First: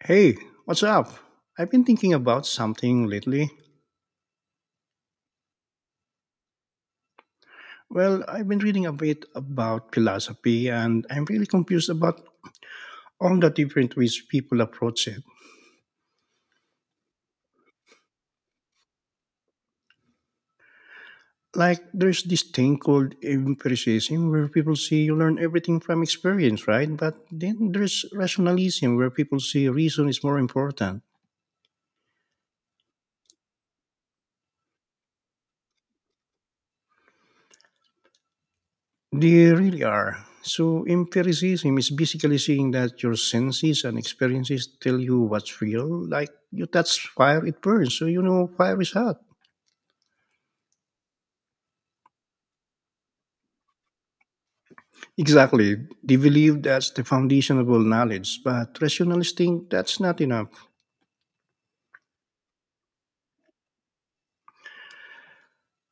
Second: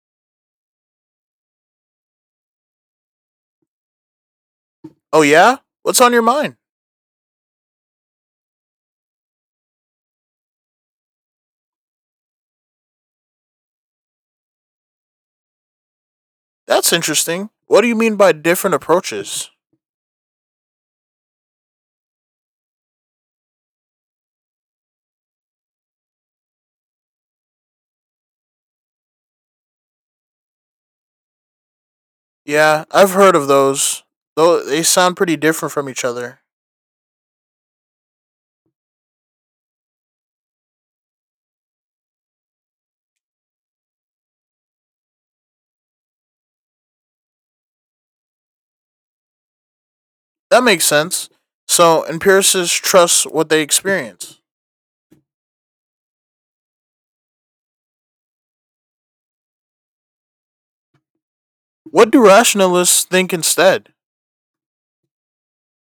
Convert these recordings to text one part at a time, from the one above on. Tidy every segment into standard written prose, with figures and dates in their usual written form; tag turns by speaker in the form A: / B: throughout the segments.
A: Hey, what's up? I've been thinking about something lately.
B: Oh, yeah? What's on your mind?
A: Well, I've been reading a bit about philosophy and I'm really confused about all the different ways people approach it.
B: That's interesting. What do you mean by different approaches?
A: Like, there's this thing called empiricism where people say you learn everything from experience, right? But then there's rationalism where people say reason is more important.
B: Yeah, I've heard of those, though they sound pretty different from each other.
A: They really are. So, empiricism is basically saying that your senses and experiences tell you what's real. Like you touch fire, it burns. So, you know, fire is hot.
B: That makes sense. So, empiricists trust what they experience.
A: Exactly. They believe that's the foundation of all knowledge. But rationalists think that's not enough.
B: What do rationalists think instead?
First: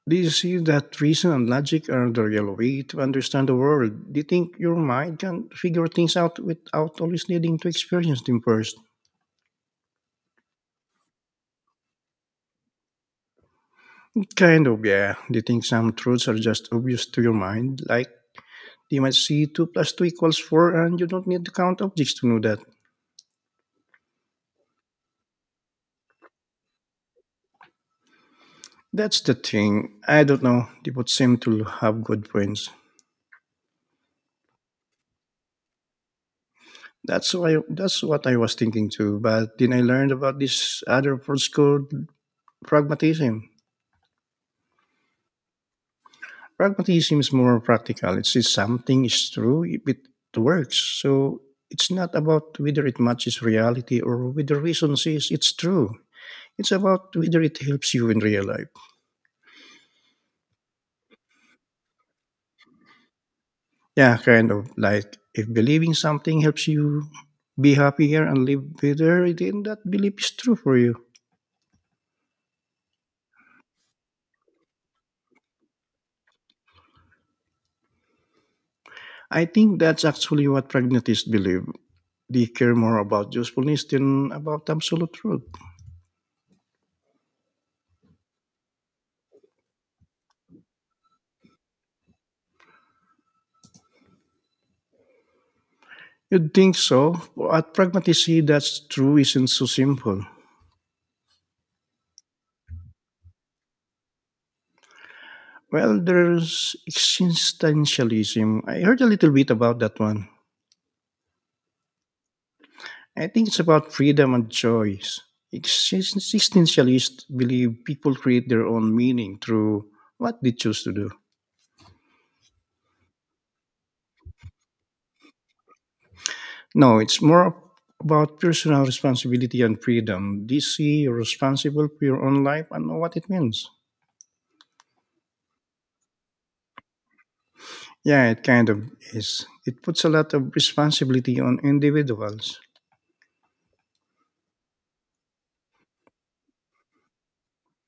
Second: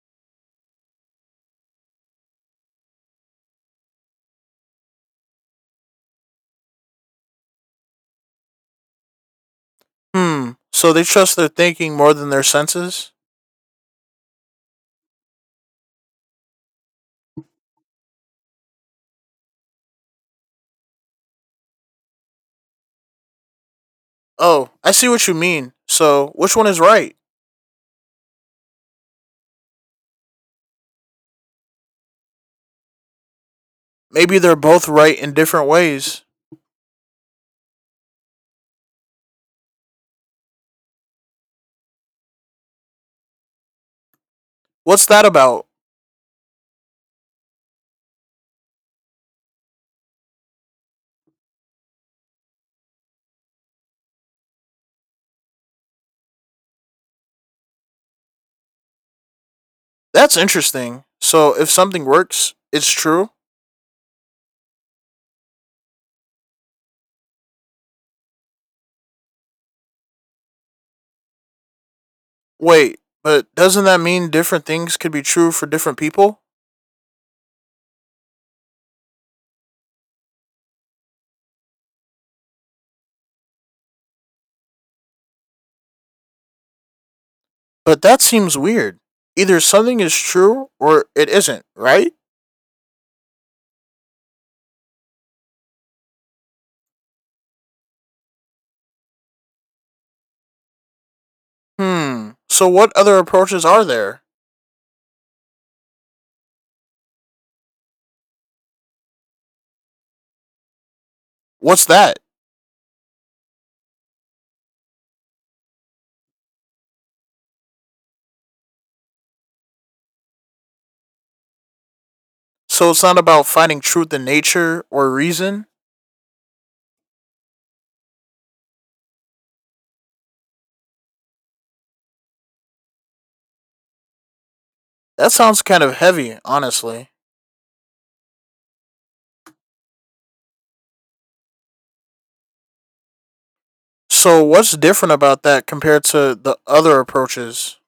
A: They see that reason and logic are the real way to understand the world. They think your mind can figure things out without always needing to experience them first.
B: Hmm, so they trust their thinking more than their senses?
A: Kind of, yeah. They think some truths are just obvious to your mind, like they might see 2 plus 2 equals 4 and you don't need to count objects to know that.
B: Oh, I see what you mean. So, which one is right?
A: That's the thing. I don't know. They both seem to have good brains.
B: Maybe they're both right in different ways.
A: That's why that's what I was thinking too. But then I learned about this other approach called pragmatism.
B: What's that about?
A: Pragmatism is more practical. It says something is true if it works. So it's not about whether it matches reality or whether reason says it's true. It's about whether it helps you in real life.
B: That's interesting. So, if something works, it's true?
A: Yeah, kind of like if believing something helps you be happier and live better, then that belief is true for you.
B: Wait, but doesn't that mean different things could be true for different people?
A: I think that's actually what pragmatists believe. They care more about usefulness than about absolute truth.
B: But that seems weird. Either something is true or it isn't, right?
A: You'd think so, but pragmatists see that's true isn't so simple.
B: Hmm. So what other approaches are there?
A: Well, there's existentialism. I heard a little bit about that one.
B: What's that?
A: I think it's about freedom and choice. Existentialists believe people create their own meaning through what they choose to do.
B: So it's not about finding truth in nature or reason?
A: No, it's more about personal responsibility and freedom. Do you see you're responsible for your own life and know what it means?
B: That sounds kind of heavy, honestly.
A: Yeah, it kind of is. It puts a lot of responsibility on individuals.
B: So what's different about that compared to the other approaches?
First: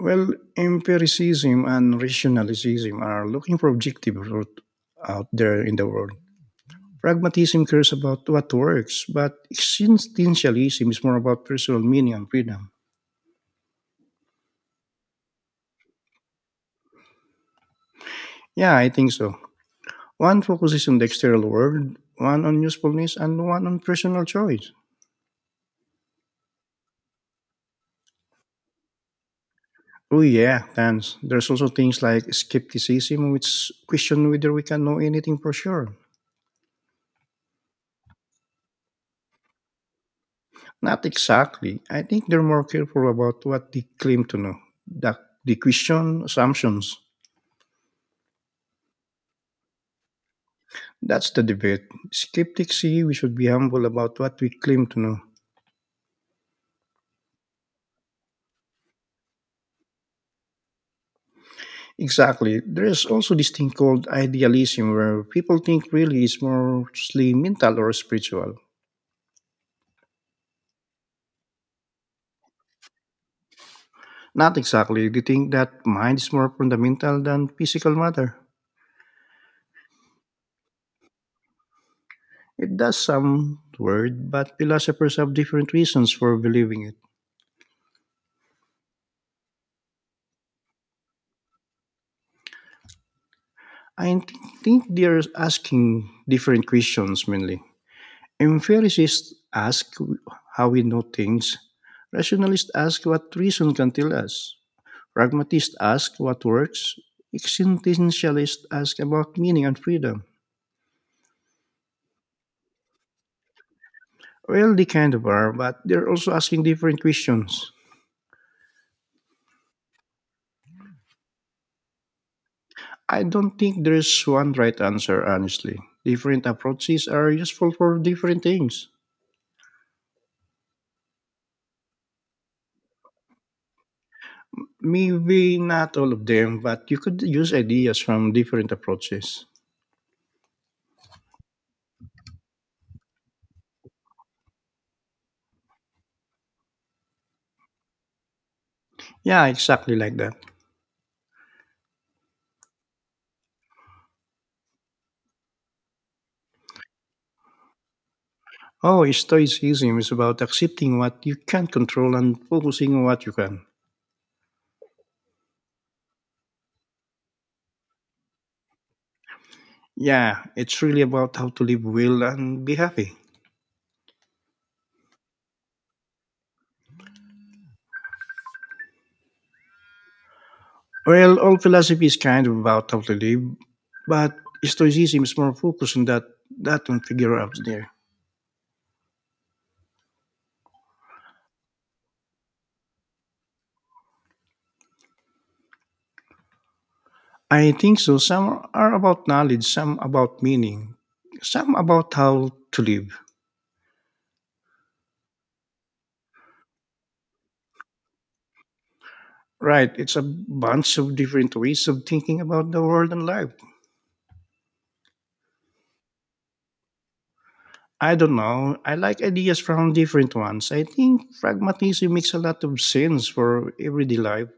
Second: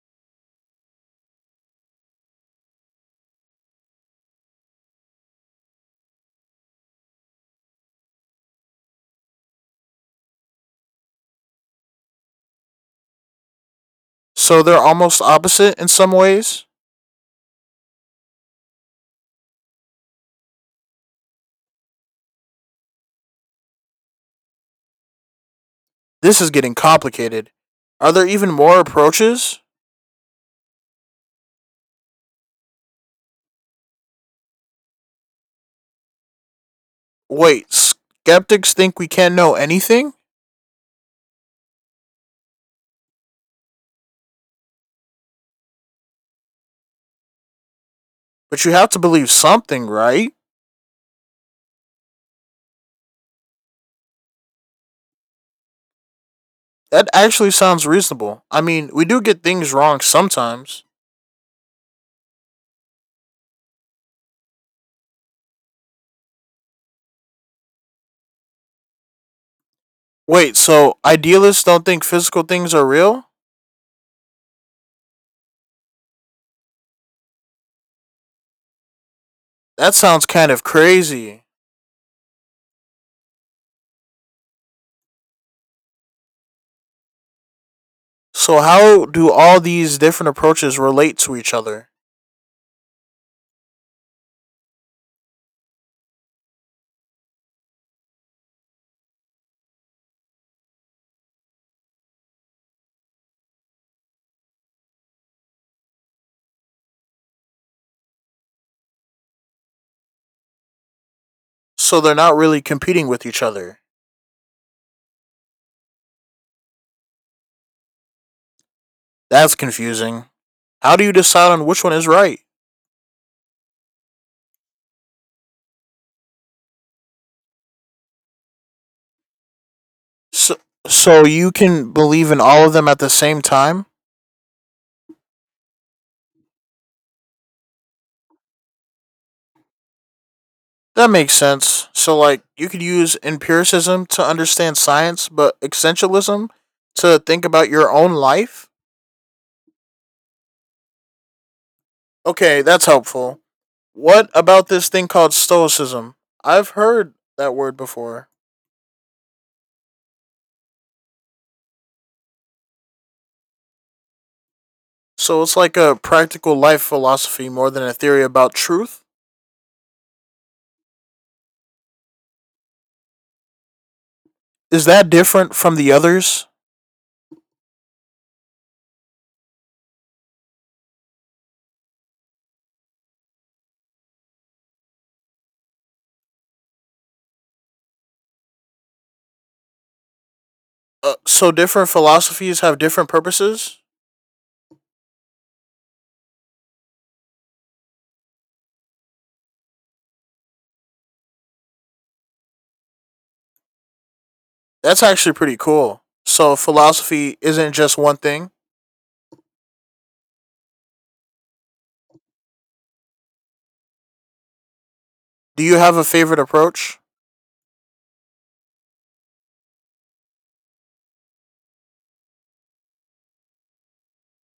A: Well, empiricism and rationalism are looking for objective truth out there in the world. Pragmatism cares about what works, but existentialism is more about personal meaning and freedom.
B: So they're almost opposite in some ways?
A: Yeah, I think so. One focuses on the external world, one on usefulness, and one on personal choice.
B: This is getting complicated. Are there even more approaches?
A: Oh yeah, thanks. There's also things like skepticism, which question whether we can know anything for sure.
B: Wait, skeptics think we can't know anything?
A: Not exactly. I think they're more careful about what they claim to know. The, the question assumptions.
B: But you have to believe something, right?
A: That's the debate. Skeptics see we should be humble about what we claim to know.
B: That actually sounds reasonable. I mean, we do get things wrong sometimes.
A: Exactly. There is also this thing called idealism where people think really is mostly mental or spiritual.
B: Wait, so idealists don't think physical things are real?
A: Not exactly. They think that mind is more fundamental than physical matter.
B: That sounds kind of crazy.
A: It does sound weird, but philosophers have different reasons for believing it.
B: So, how do all these different approaches relate to each other?
A: I think they're asking different questions mainly. Empiricists ask how we know things. Rationalists ask what reason can tell us. Pragmatists ask what works, existentialists ask about meaning and freedom.
B: So, they're not really competing with each other.
A: Well, they kind of are, but they're also asking different questions.
B: That's confusing. How do you decide on which one is right?
A: I don't think there's one right answer, honestly. Different approaches are useful for different things.
B: So, so you can believe in all of them at the same time?
A: Maybe not all of them, but you could use ideas from different approaches.
B: That makes sense. So, like, you could use empiricism to understand science, but essentialism to think about your own life?
A: Yeah, exactly like that.
B: Okay, that's helpful. What about this thing called Stoicism? I've heard that word before.
A: Oh, Stoicism is about accepting what you can't control and focusing on what you can.
B: So, it's like a practical life philosophy more than a theory about truth?
A: Yeah, it's really about how to live well and be happy.
B: Is that different from the others?
A: Well, all philosophy is kind of about how to live, but Stoicism is more focused on that on figure out there.
B: So, different philosophies have different purposes?
A: I think so. Some are about knowledge, some about meaning, some about how to live.
B: That's actually pretty cool. So, philosophy isn't just one thing.
A: Right? It's a bunch of different ways of thinking about the world and life.
B: Do you have a favorite approach?
A: I don't know. I like ideas from different ones. I think pragmatism makes a lot of sense for everyday life.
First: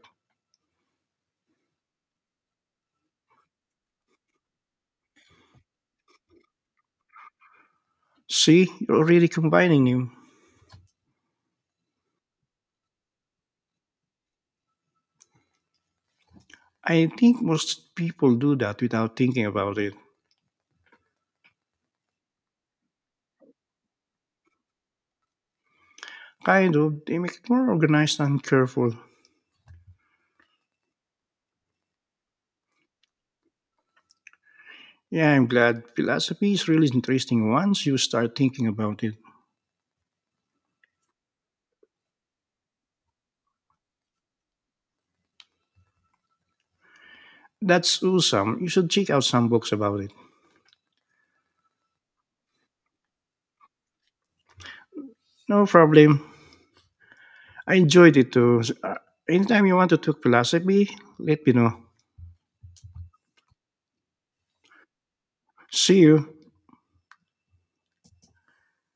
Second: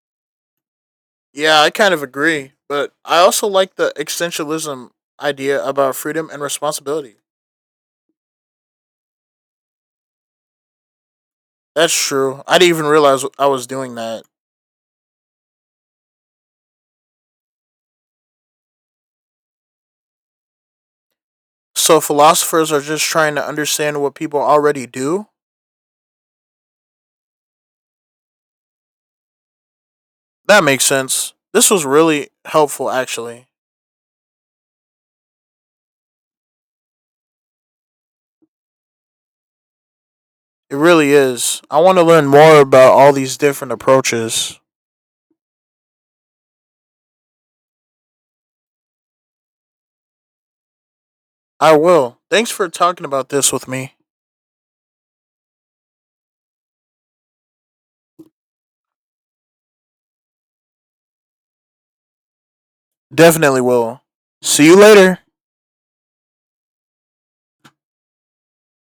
B: Yeah, I kind of agree, but I also like the existentialism idea about freedom and responsibility.
A: See, you're already combining them.
B: That's true. I didn't even realize I was doing that.
A: I think most people do that without thinking about it.
B: So philosophers are just trying to understand what people already do.
A: Kind of. They make it more organized and careful.
B: That makes sense. This was really helpful actually.
A: Yeah, I'm glad. Philosophy is really interesting once you start thinking about it.
B: It really is. I want to learn more about all these different approaches.
A: That's awesome. You should check out some books about it.
B: I will. Thanks for talking about this with me.
A: No problem. I enjoyed it too. Anytime you want to talk philosophy, let me know.
B: Definitely will. See you later.
A: See you.